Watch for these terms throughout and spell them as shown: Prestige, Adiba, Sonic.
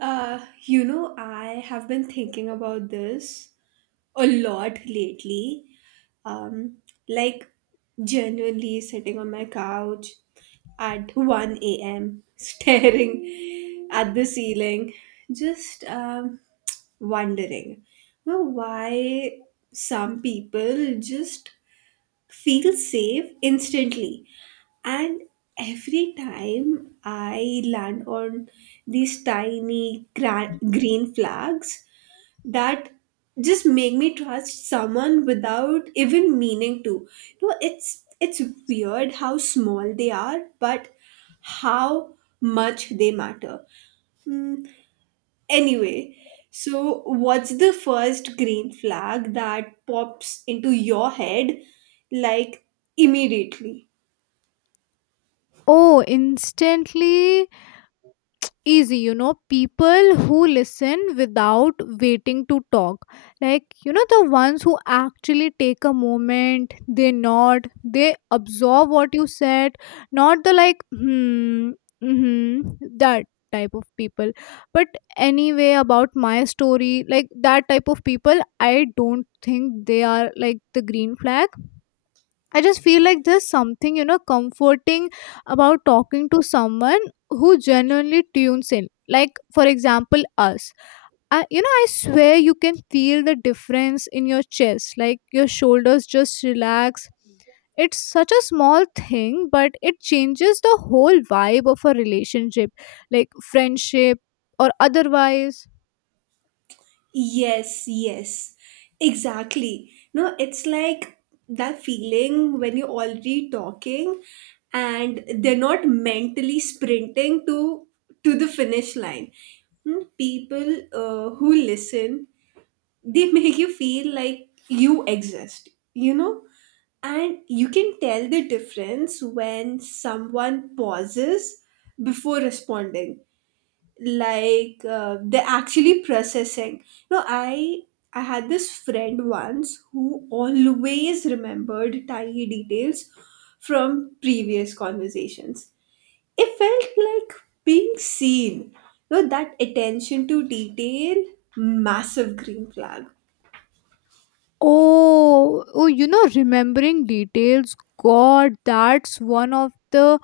I have been thinking about this a lot lately. Um, like genuinely sitting on my couch at 1 a.m., staring at the ceiling, just wondering why some people just feel safe instantly, and every time I land on these tiny green flags that just make me trust someone without even meaning to. You know, it's weird how small they are, but how much they matter. Hmm. Anyway, so what's the first green flag that pops into your head, like, immediately? Oh, instantly easy, you know, people who listen without waiting to talk. Like, you know, the ones who actually take a moment, they nod, they absorb what you said, not the like, hmm, mm-hmm, that type of people. But anyway, about my story, like that type of people, I don't think they are like the green flag. I just feel like there's something, you know, comforting about talking to someone who genuinely tunes in. Like, for example, us. I swear you can feel the difference in your chest. Like, your shoulders just relax. It's such a small thing, but it changes the whole vibe of a relationship, like friendship or otherwise. Yes, yes, exactly. No, it's like that feeling when you're already talking and they're not mentally sprinting to the finish line. Hmm. People who listen, they make you feel like you exist, you know? And you can tell the difference when someone pauses before responding, like they're actually processing. No, I had this friend once who always remembered tiny details from previous conversations. It felt like being seen. No, that attention to detail, massive green flag. Oh, you know, remembering details. God, that's one of the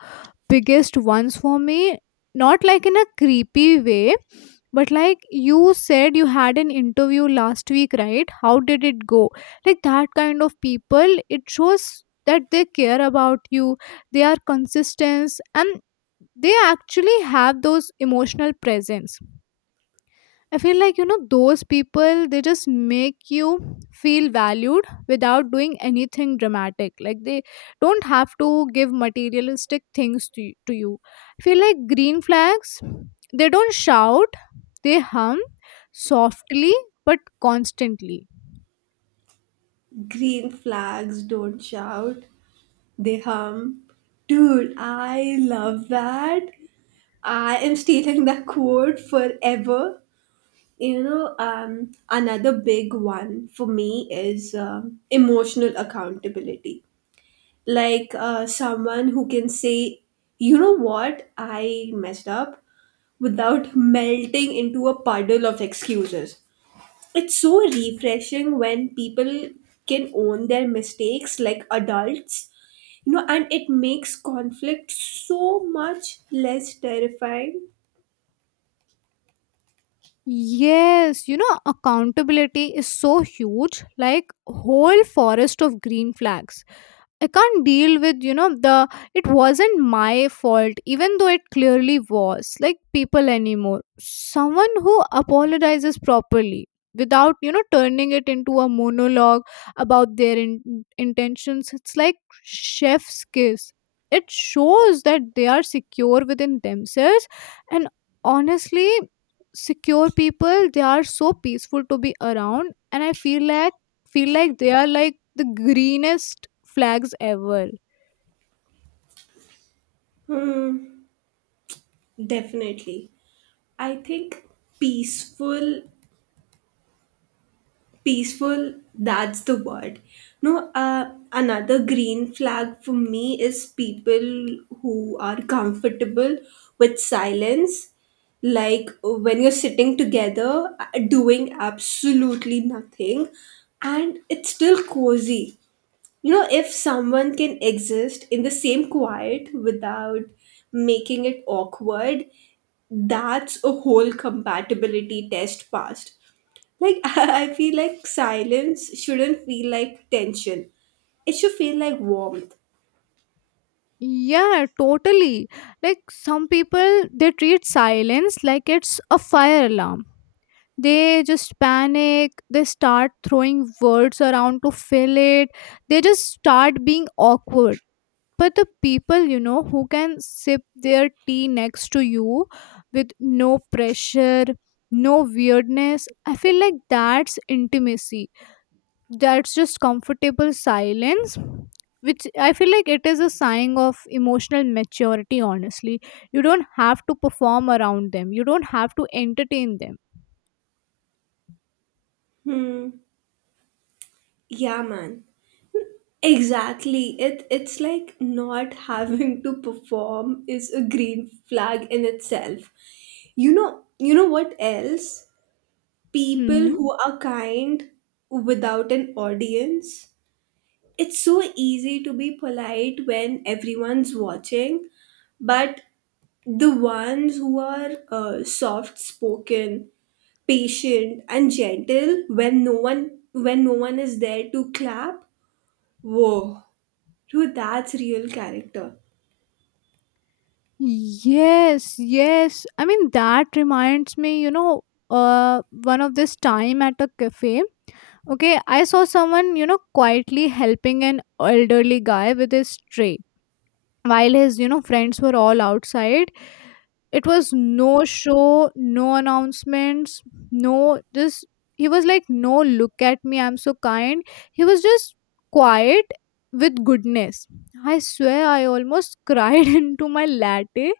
biggest ones for me, not like in a creepy way, but like, you said you had an interview last week, right? How did it go? Like that kind of people, it shows that they care about you, they are consistent, and they actually have those emotional presence. I feel like, you know, those people, they just make you feel valued without doing anything dramatic. Like, they don't have to give materialistic things to, to you. I feel like green flags, they don't shout, they hum softly but constantly. Green flags don't shout, they hum. Dude, I love that. I am stealing that quote forever. You know, another big one for me is emotional accountability. Like, someone who can say, you know what, I messed up, without melting into a puddle of excuses. It's so refreshing when people can own their mistakes like adults, you know, and it makes conflict so much less terrifying. Yes, you know, accountability is so huge, like whole forest of green flags. I can't deal with, you know, the it wasn't my fault, even though it clearly was, like people anymore. Someone who apologizes properly without, you know, turning it into a monologue about their intentions, it's like chef's kiss. It shows that they are secure within themselves, and honestly secure people, they are so peaceful to be around, and I feel like they are like the greenest flags ever. Hmm, definitely. I think peaceful, peaceful, that's the word. No, another green flag for me is people who are comfortable with silence. Like when you're sitting together, doing absolutely nothing, and it's still cozy. You know, if someone can exist in the same quiet without making it awkward, that's a whole compatibility test passed. Like, I feel like silence shouldn't feel like tension, it should feel like warmth. Yeah, totally. Like some people, they treat silence like it's a fire alarm. They just panic, they start throwing words around to fill it, they just start being awkward. But the people, you know, who can sip their tea next to you with no pressure, no weirdness, I feel like that's intimacy. That's just comfortable silence, which I feel like it is a sign of emotional maturity, honestly. You don't have to perform around them, you don't have to entertain them. Hmm, yeah, man, exactly. It's like not having to perform is a green flag in itself. You know what else? People Hmm. who are kind without an audience. It's so easy to be polite when everyone's watching, but the ones who are soft spoken, patient, and gentle when no one is there to clap, whoa, dude, that's real character. Yes, yes. I mean, that reminds me, you know, one of this time at a cafe. Okay, I saw someone, you know, quietly helping an elderly guy with his tray while his friends were all outside. It was no show, no announcements, no, just he was like, no, look at me, I'm so kind. He was just quiet with goodness. I swear I almost cried into my latte.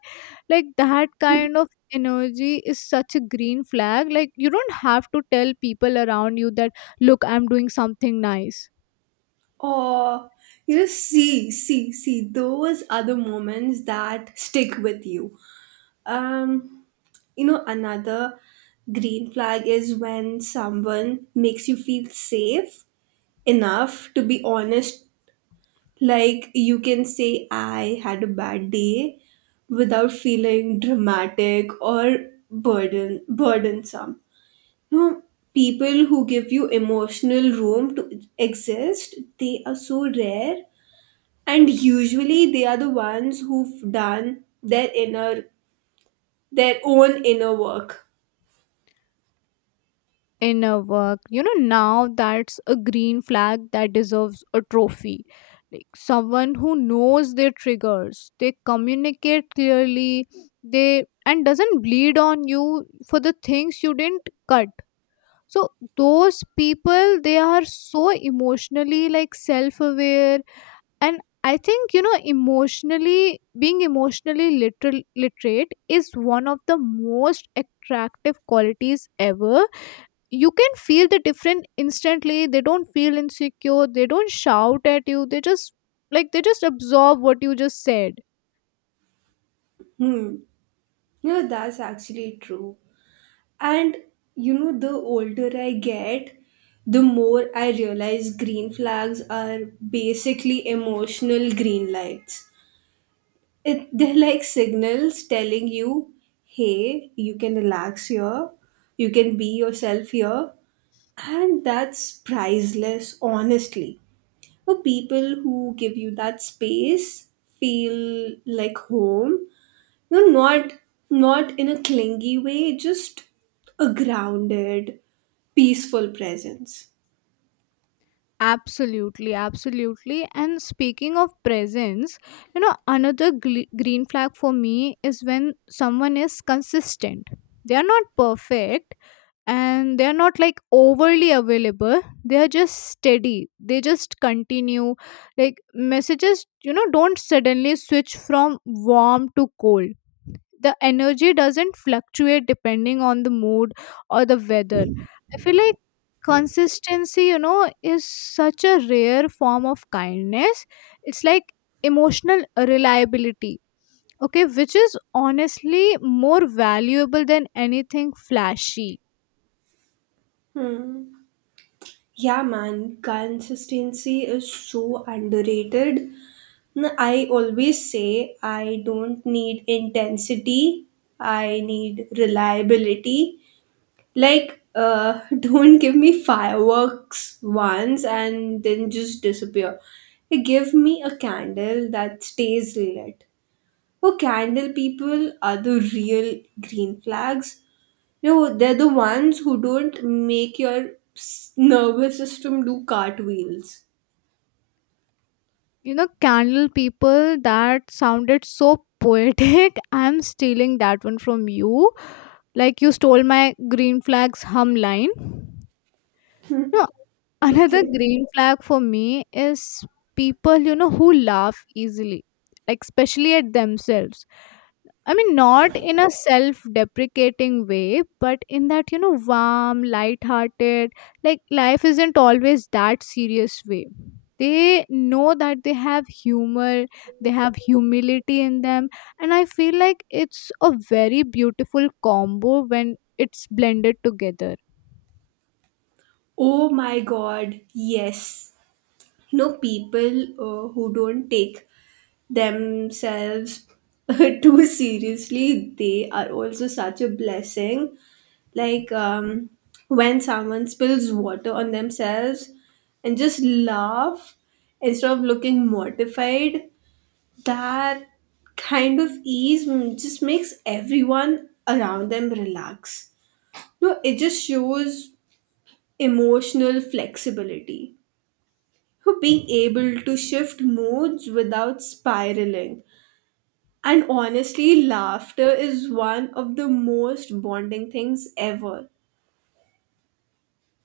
Like that kind of energy is such a green flag, like you don't have to tell people around you that, look, I'm doing something nice. Or, you know, see, those are the moments that stick with you. Um, You know, another green flag is when someone makes you feel safe enough to be honest. Like, you can say, I had a bad day, without feeling dramatic or burdensome. No, people who give you emotional room to exist, they are so rare, and usually they are the ones who've done their own inner work. In a work, you know, now that's a green flag that deserves a trophy. Like someone who knows their triggers, they communicate clearly, they and doesn't bleed on you for the things you didn't cut. So those people, they are so emotionally, like, self aware, and I think, you know, emotionally being emotionally literal literate is one of the most attractive qualities ever. You can feel the difference instantly, they don't feel insecure, they don't shout at you, they just absorb what you just said. Hmm. Yeah, that's actually true. And you know, the older I get, the more I realize green flags are basically emotional green lights. They're like signals telling you, hey, you can relax here, you can be yourself here. And that's priceless, honestly. For people who give you that space, feel like home, no, not not in a clingy way, just a grounded, peaceful presence. Absolutely, and speaking of presence, you know, another green flag for me is when someone is consistent. They are not perfect, and they are not like overly available, they are just steady, they just continue. Like messages, you know, don't suddenly switch from warm to cold. The energy doesn't fluctuate depending on the mood or the weather. I feel like consistency, you know, is such a rare form of kindness. It's like emotional reliability, okay, which is honestly more valuable than anything flashy. Hmm. Yeah, man, consistency is so underrated. I always say I don't need intensity, I need reliability. Like, don't give me fireworks once and then just disappear. Give me a candle that stays lit. For candle people are the real green flags. You know, they're the ones who don't make your nervous system do cartwheels. You know, candle people, that sounded so poetic. I'm stealing that one from you, like you stole my green flags hum line. No, another Okay. green flag for me is people, you know, who laugh easily, like especially at themselves. I mean, not in a self deprecating way, but in that, you know, warm, light hearted, like life isn't always that serious way. They know that they have humor, they have humility in them, and I feel like it's a very beautiful combo when it's blended together. Oh my god, yes. You know, people who don't take themselves too seriously, they are also such a blessing. Like, when someone spills water on themselves and just laugh instead of looking mortified, that kind of ease just makes everyone around them relax. No, it just shows emotional flexibility, who being able to shift moods without spiraling. And honestly, laughter is one of the most bonding things ever.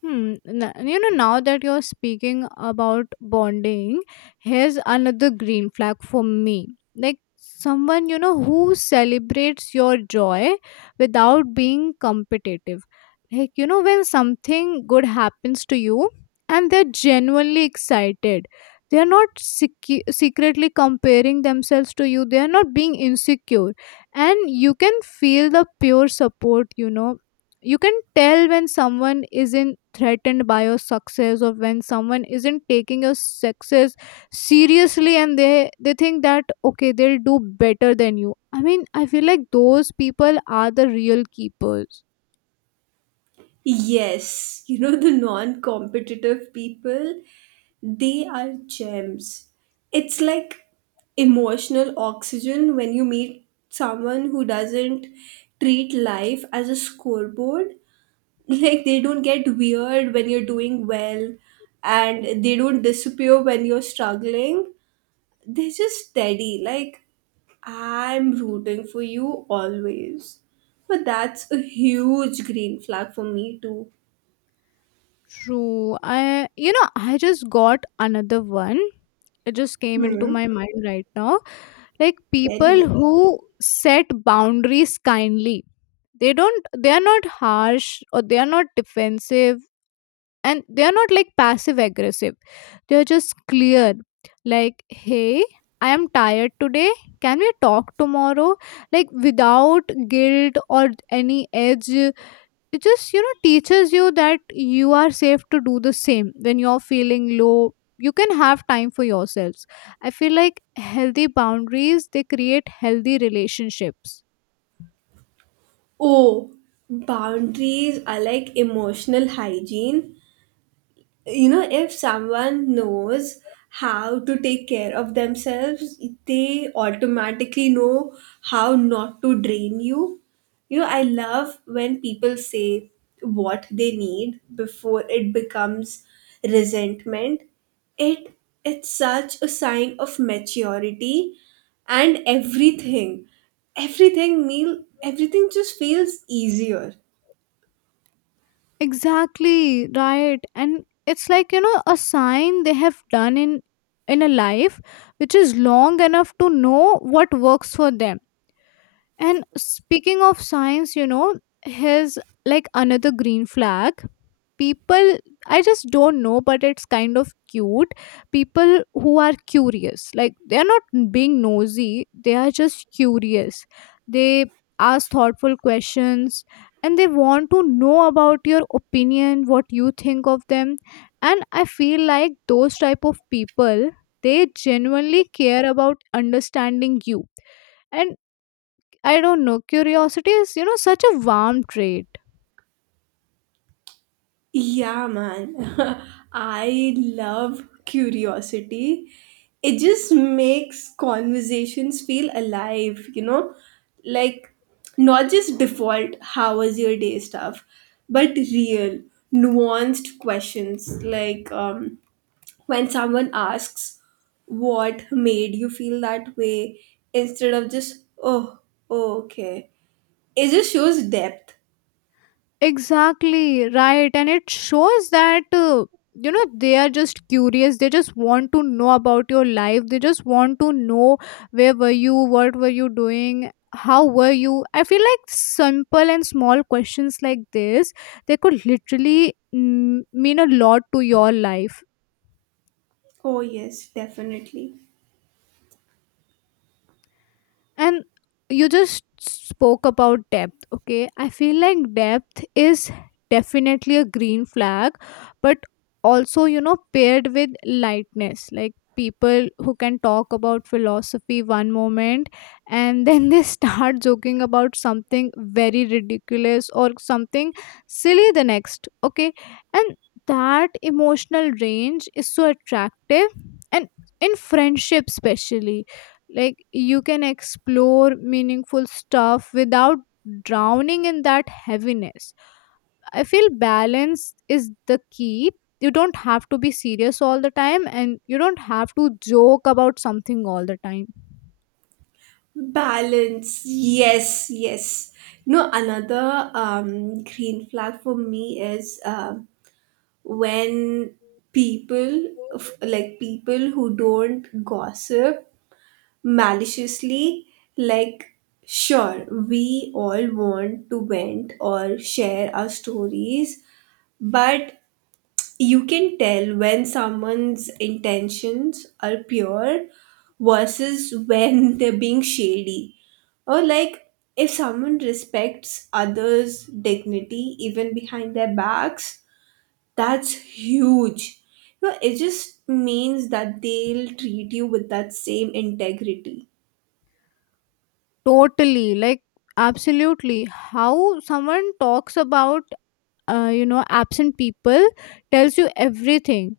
Hmm. You know, now that you're speaking about bonding, here's another green flag for me. Like someone, you know, who celebrates your joy without being competitive. Like, you know, when something good happens to you and they're genuinely excited, they're not secretly comparing themselves to you, they're not being insecure. And you can feel the pure support, you know, you can tell when someone isn't threatened by your success, or when someone isn't taking your success seriously, and they think that, okay, they'll do better than you. I mean, I feel like those people are the real keepers. Yes, you know, the non competitive people, they are gems. It's like emotional oxygen when you meet someone who doesn't treat life as a scoreboard. Like, they don't get weird when you're doing well, and they don't disappear when you're struggling. They're just steady. Like, I'm rooting for you always. But that's a huge green flag for me, too. True. I you know i just got another one, it just came into Hmm. my mind right now. Like Tell me. people who set boundaries kindly, they are not harsh, or they are not defensive, and they are not like passive aggressive, they are just clear. Like, hey, I am tired today, can we talk tomorrow? Like, without guilt or any edge, it just, you know, teaches you that you are safe to do the same when you're feeling low, you can have time for yourselves. I feel like healthy boundaries, they create healthy relationships. Oh, boundaries are like emotional hygiene. You know, if someone knows how to take care of themselves, they automatically know how not to drain you. You know, I love when people say what they need before it becomes resentment. It it's such a sign of maturity, and everything just feels easier. Exactly, right. And it's like, you know, a sign they have done in a life which is long enough to know what works for them. And speaking of signs, you know, here's, like, another green flag. People, I just don't know, but it's kind of cute, people who are curious, like they are not being nosy, they are just curious, they ask thoughtful questions, and they want to know about your opinion, what you think of them. And I feel like those type of people, they genuinely care about understanding you. And I don't know, curiosity is, you know, such a warm trait. Yeah, man. I love curiosity. It just makes conversations feel alive, you know? Like, not just default, how was your day stuff, but real, nuanced questions. Like, when someone asks, what made you feel that way, instead of just, oh okay. It just shows depth. Exactly, right. And it shows that, you know, they are just curious. They just want to know about your life. They just want to know where were you, what were you doing, how were you. I feel like simple and small questions like this, they could literally mean a lot to your life. Oh, yes, definitely. And you just spoke about depth, okay? I feel like depth is definitely a green flag, but also, you know, paired with lightness. Like people who can talk about philosophy one moment and then they start joking about something very ridiculous or something silly the next, okay? And that emotional range is so attractive, and in friendship especially, like you can explore meaningful stuff without drowning in that heaviness. I feel balance is the key. You don't have to be serious all the time, and you don't have to joke about something all the time. Balance. Yes, yes. No, another green flag for me is when like people who don't gossip maliciously, like, sure, we all want to vent or share our stories, but you can tell when someone's intentions are pure versus when they're being shady. Or, like, if someone respects others' dignity even behind their backs, that's huge. You know, it just means that they'll treat you with that same integrity. Totally, like, absolutely. How someone talks about, you know, absent people tells you everything.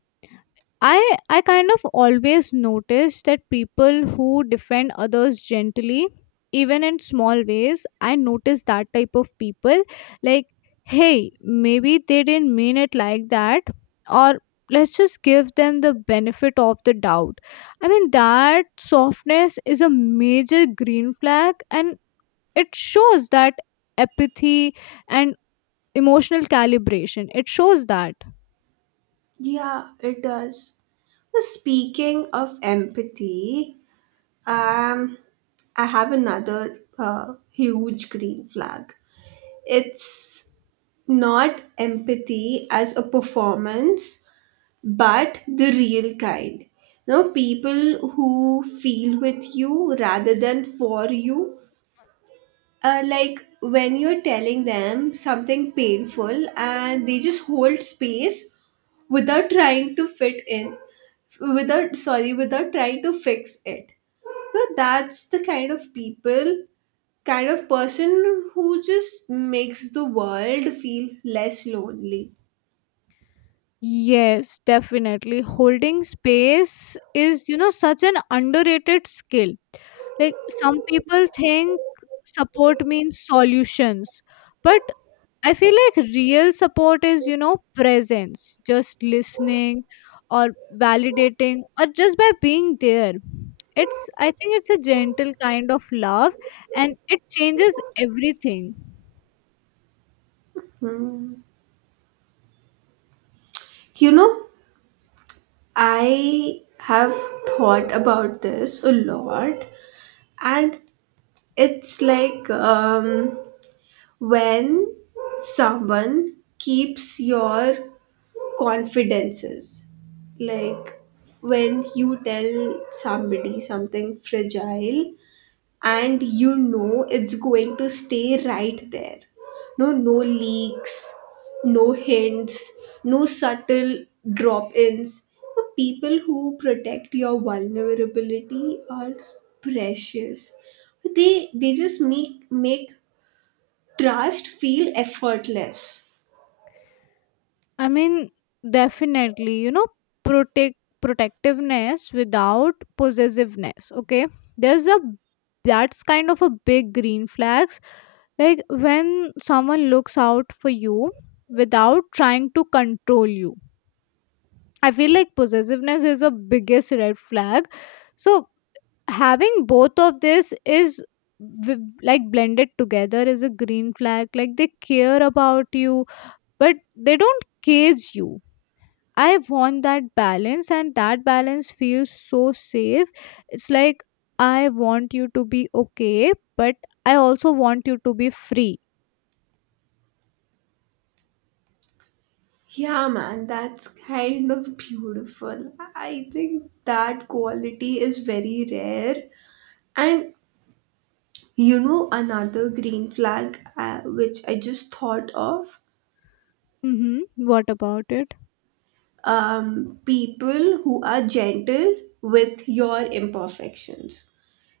I kind of always notice that people who defend others gently, even in small ways, I notice that type of people. Like, hey, maybe they didn't mean it like that, or let's just give them the benefit of the doubt. I mean, that softness is a major green flag, and it shows that apathy and emotional calibration. It shows that. Yeah, it does. Well, speaking of empathy, um, I have another huge green flag. It's not empathy as a performance, but the real kind. You know, people who feel with you rather than for you. Like when you're telling them something painful and they just hold space without trying to fit in, without, sorry, without trying to fix it. So that's the kind of people kind of person who just makes the world feel less lonely. Yes, definitely. Holding space is, you know, such an underrated skill. Like some people think support means solutions, but I feel like real support is, you know, presence, just listening, or validating, or just by being there. I think it's a gentle kind of love, and it changes everything. You know, I have thought about this a lot, and it's like, when someone keeps your confidences, like when you tell somebody something fragile and you know it's going to stay right there. No, no leaks, no hints, no subtle drop ins. People who protect your vulnerability are precious. They just make trust feel effortless. I mean, definitely, you know, protect protectiveness without possessiveness. Okay, there's a that's kind of a big green flags. Like when someone looks out for you without trying to control you. I feel like possessiveness is a biggest red flag. So having both of this is, like, blended together is a green flag. Like they care about you, but they don't cage you. I want that balance, and that balance feels so safe. It's like, I want you to be okay, but I also want you to be free. Yeah, man, that's kind of beautiful. I think that quality is very rare. And you know, another green flag which I just thought of, Mm-hmm. What about it? People who are gentle with your imperfections.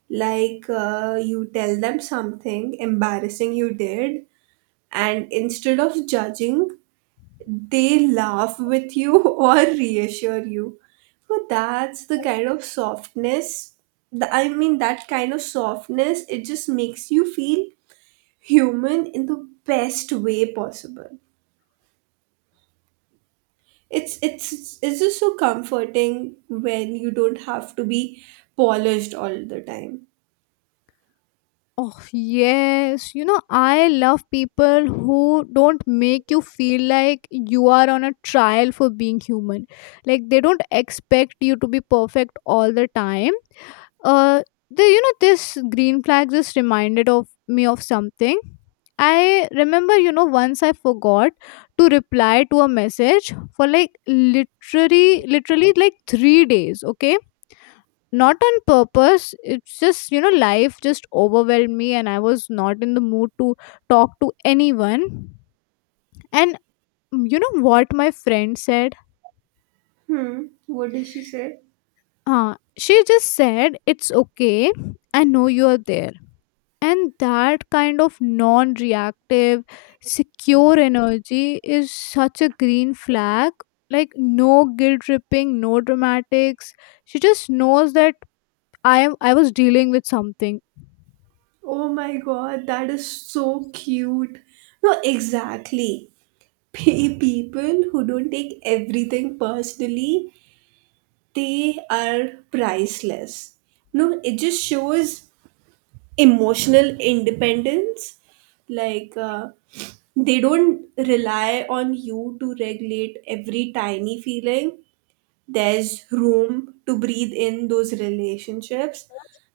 Like, you tell them something embarrassing you did, and instead of judging, they laugh with you or reassure you. So that's the kind of softness. I mean, that kind of softness, it just makes you feel human in the best way possible. It's just so comforting when you don't have to be polished all the time. Oh, yes. You know, I love people who don't make you feel like you are on a trial for being human. Like, they don't expect you to be perfect all the time. Uh the you know This green flag just reminded of me of something. I remember, once I forgot to reply to a message for like literally like 3 days, okay? Not on purpose, it's just, you know, life just overwhelmed me and I was not in the mood to talk to anyone. And you know what my friend said? Hmm, what did she say? uh, she just said, it's okay, I know you're there. And that kind of non reactive, secure energy is such a green flag. Like no guilt tripping, no dramatics. She just knows that I was dealing with something. Oh my god, that is so cute. No, exactly. People who don't take everything personally, they are priceless. No, it just shows emotional independence. Like, they don't rely on you to regulate every tiny feeling. There's room to breathe in those relationships,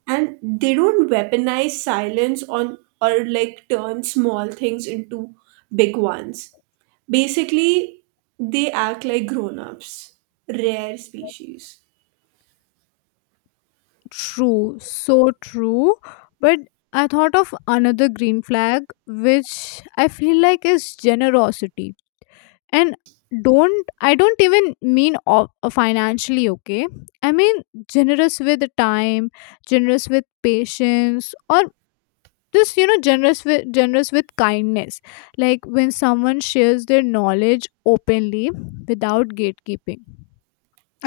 and they don't weaponize silence on or like turn small things into big ones. Basically, they act like grown-ups. Rare species. True. So true. But I thought of another green flag which I feel like is generosity. And don't even mean financially, okay? I mean generous with time, generous with patience, or just, you know, generous with kindness. Like when someone shares their knowledge openly, without gatekeeping.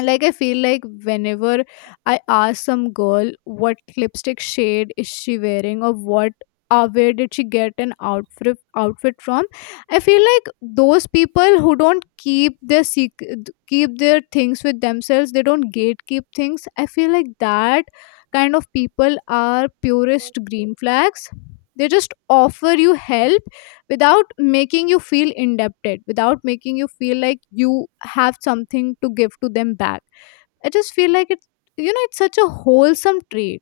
Like I feel like whenever I ask some girl what lipstick shade is she wearing, or what, where did she get an outfit from, I feel like those people who don't keep their things with themselves, they don't gatekeep things. I feel like that kind of people are purest green flags. They just offer you help without making you feel indebted, without making you feel like you have something to give to them back. I just feel like it's, you know, it's such a wholesome trait.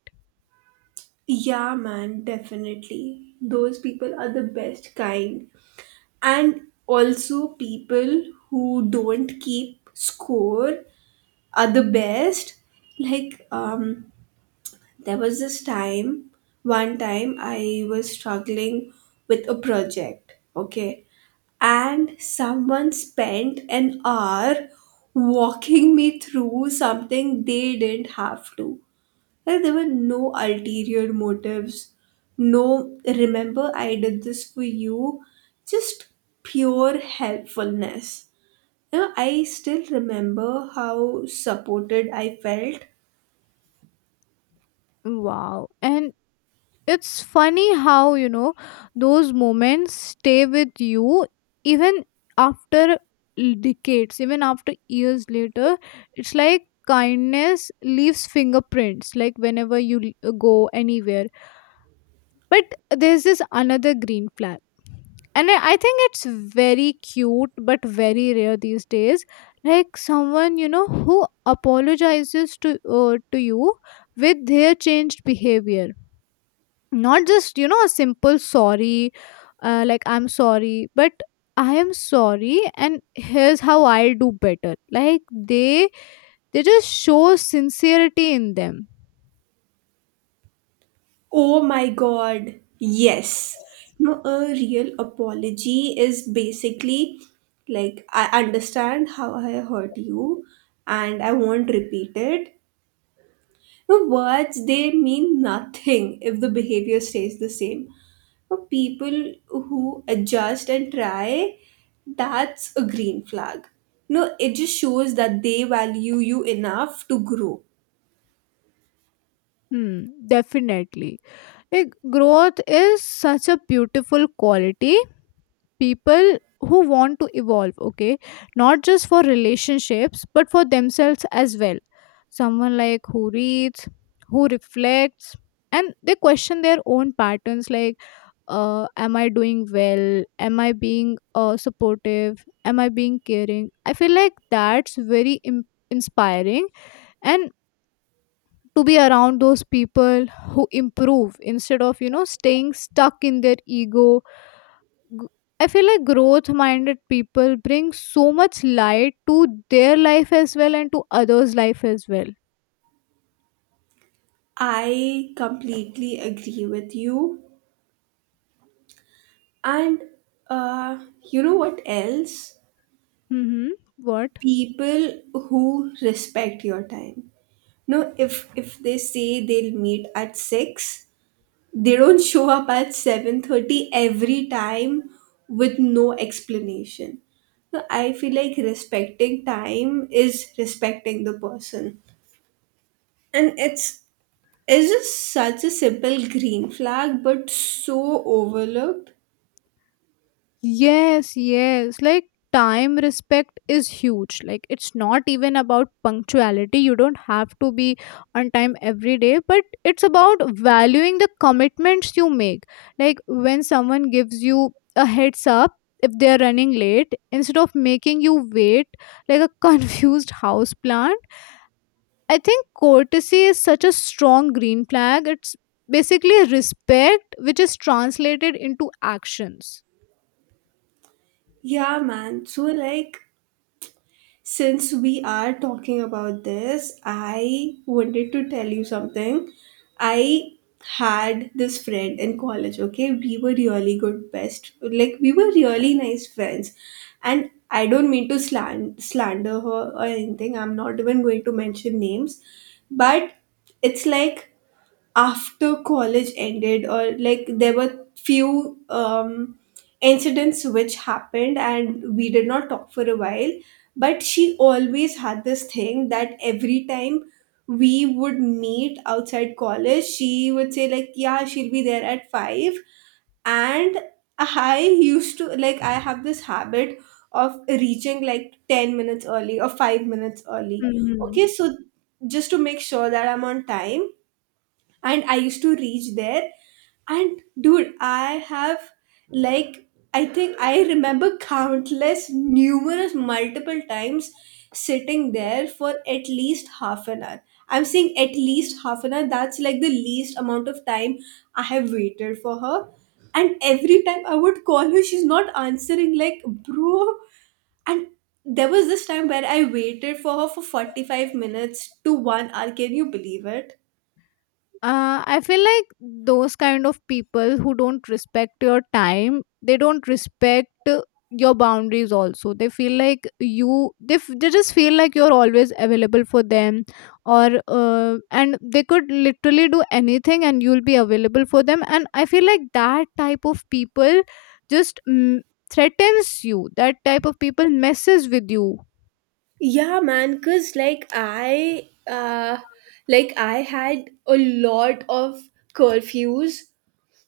Yeah, man, definitely those people are the best kind. And also, people who don't keep score are the best. Like, there was one time I was struggling with a project, okay? And someone spent an hour walking me through something they didn't have to. Like there were no ulterior motives, no, remember I did this for you, just pure helpfulness. You know, I still remember how supported I felt. Wow. And it's funny how, you know, those moments stay with you even after decades, even after years later. It's like kindness leaves fingerprints, like whenever you go anywhere. But there's this another green flag. And I think it's very cute but very rare these days. Like someone, you know, who apologizes to you with their changed behavior. Not just, you know, a simple sorry, like I'm sorry, but I am sorry and here's how I'll do better. Like they they just show sincerity in them. Oh my god, yes. No, a real apology is basically like, I understand how I hurt you and I won't repeat it. The words, they mean nothing if the behavior stays the same. But people who adjust and try, that's a green flag. No, it just shows that they value you enough to grow. Hmm, definitely. Like growth is such a beautiful quality. People who want to evolve, okay, not just for relationships but for themselves as well. Someone like who reads, who reflects, and they question their own patterns like, am I doing well? Am I being supportive? Am I being caring? I feel like that's very inspiring, and to be around those people who improve instead of, you know, staying stuck in their ego. G- I feel like growth minded people bring so much light to their life as well and to others life as well. I completely agree with you. And uh, you know what else? Mhm. What? People who respect your time. No, if they say they'll meet at six, they don't show up at 7:30 every time with no explanation. No, I feel like respecting time is respecting the person, and it's just such a simple green flag, but so overlooked. Yes, yes. Like time respect is huge. Like it's not even about punctuality. You don't have to be on time every day, but it's about valuing the commitments you make. Like when someone gives you a heads up if they're running late instead of making you wait like a confused house plant. I think courtesy is such a strong green flag. It's basically respect which is translated into actions. Yeah, man. So like, since we are talking about this, I wanted to tell you something. I had this friend in college, okay? We were really good best. Like we were really nice friends. And I don't mean to slander her or anything. I'm not even going to mention names. But it's like after college ended, or like there were few incidents which happened and we did not talk for a while. But she always had this thing, that every time we would meet outside college she would say like, yeah, she'll be there at 5, and I used to like, I have this habit of reaching like 10 minutes early or 5 minutes early, Mhm. okay? So just to make sure that I'm on time. And I used to reach there, and dude, I have like, I think I remember countless numerous multiple times sitting there for at least half an hour. I'm saying at least half an hour, that's like the least amount of time I have waited for her. And every time I would call her, she's not answering, like, bro. And there was this time where I waited for her for 45 minutes to 1 hour, can you believe it? I feel like those kind of people who don't respect your time, they don't respect your boundaries also. They feel like they just feel like you're always available for them, or and they could literally do anything and you'll be available for them. And I feel like that type of people just threatens you, that type of people messes with you. Yeah, man, cause like I had a lot of curfews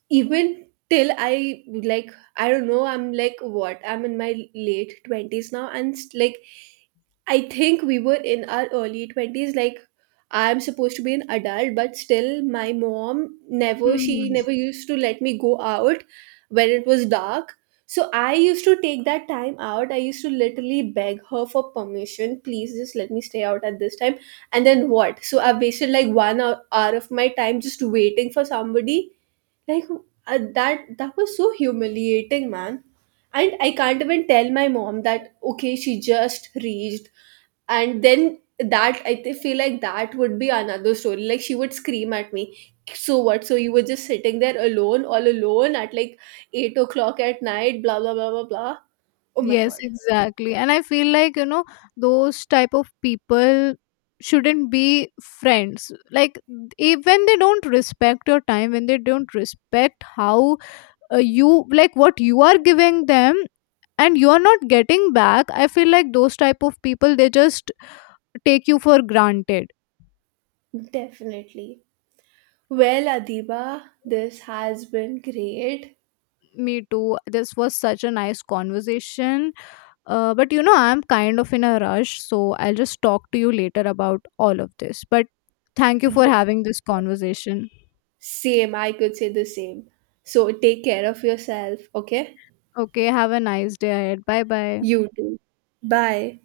even till I like, I don't know, I'm like what, I'm in my late 20s now and like I think we were in our early 20s, like I'm supposed to be an adult but still my mom never, she Hmm. never used to let me go out when it was dark. So I used to take that time out, I used to literally beg her for permission, please just let me stay out at this time. And then what, so I wasted like hour of my time just waiting for somebody, like, that was so humiliating, man. And I can't even tell my mom that, okay, she just reached. And then that I feel like that would be another story. Like she would scream at me, so what? So you were just sitting there alone, all alone at like 8 o'clock at night, blah blah blah blah blah. Oh my Yes, god. exactly. And I feel like, you know, those type of people shouldn't be friends. Like when they don't respect your time, when they don't respect how, you like what you are giving them and you are not getting back, I feel like those type of people they just take you for granted. Definitely. Well, Adiba, this has been great. Me too. This was such a nice conversation. But you know, I'm kind of in a rush, so I'll just talk to you later about all of this. But thank you for Yeah. having this conversation. Same, I could say the same. So take care of yourself, okay? Okay, have a nice day ahead. Bye bye. You too. Bye.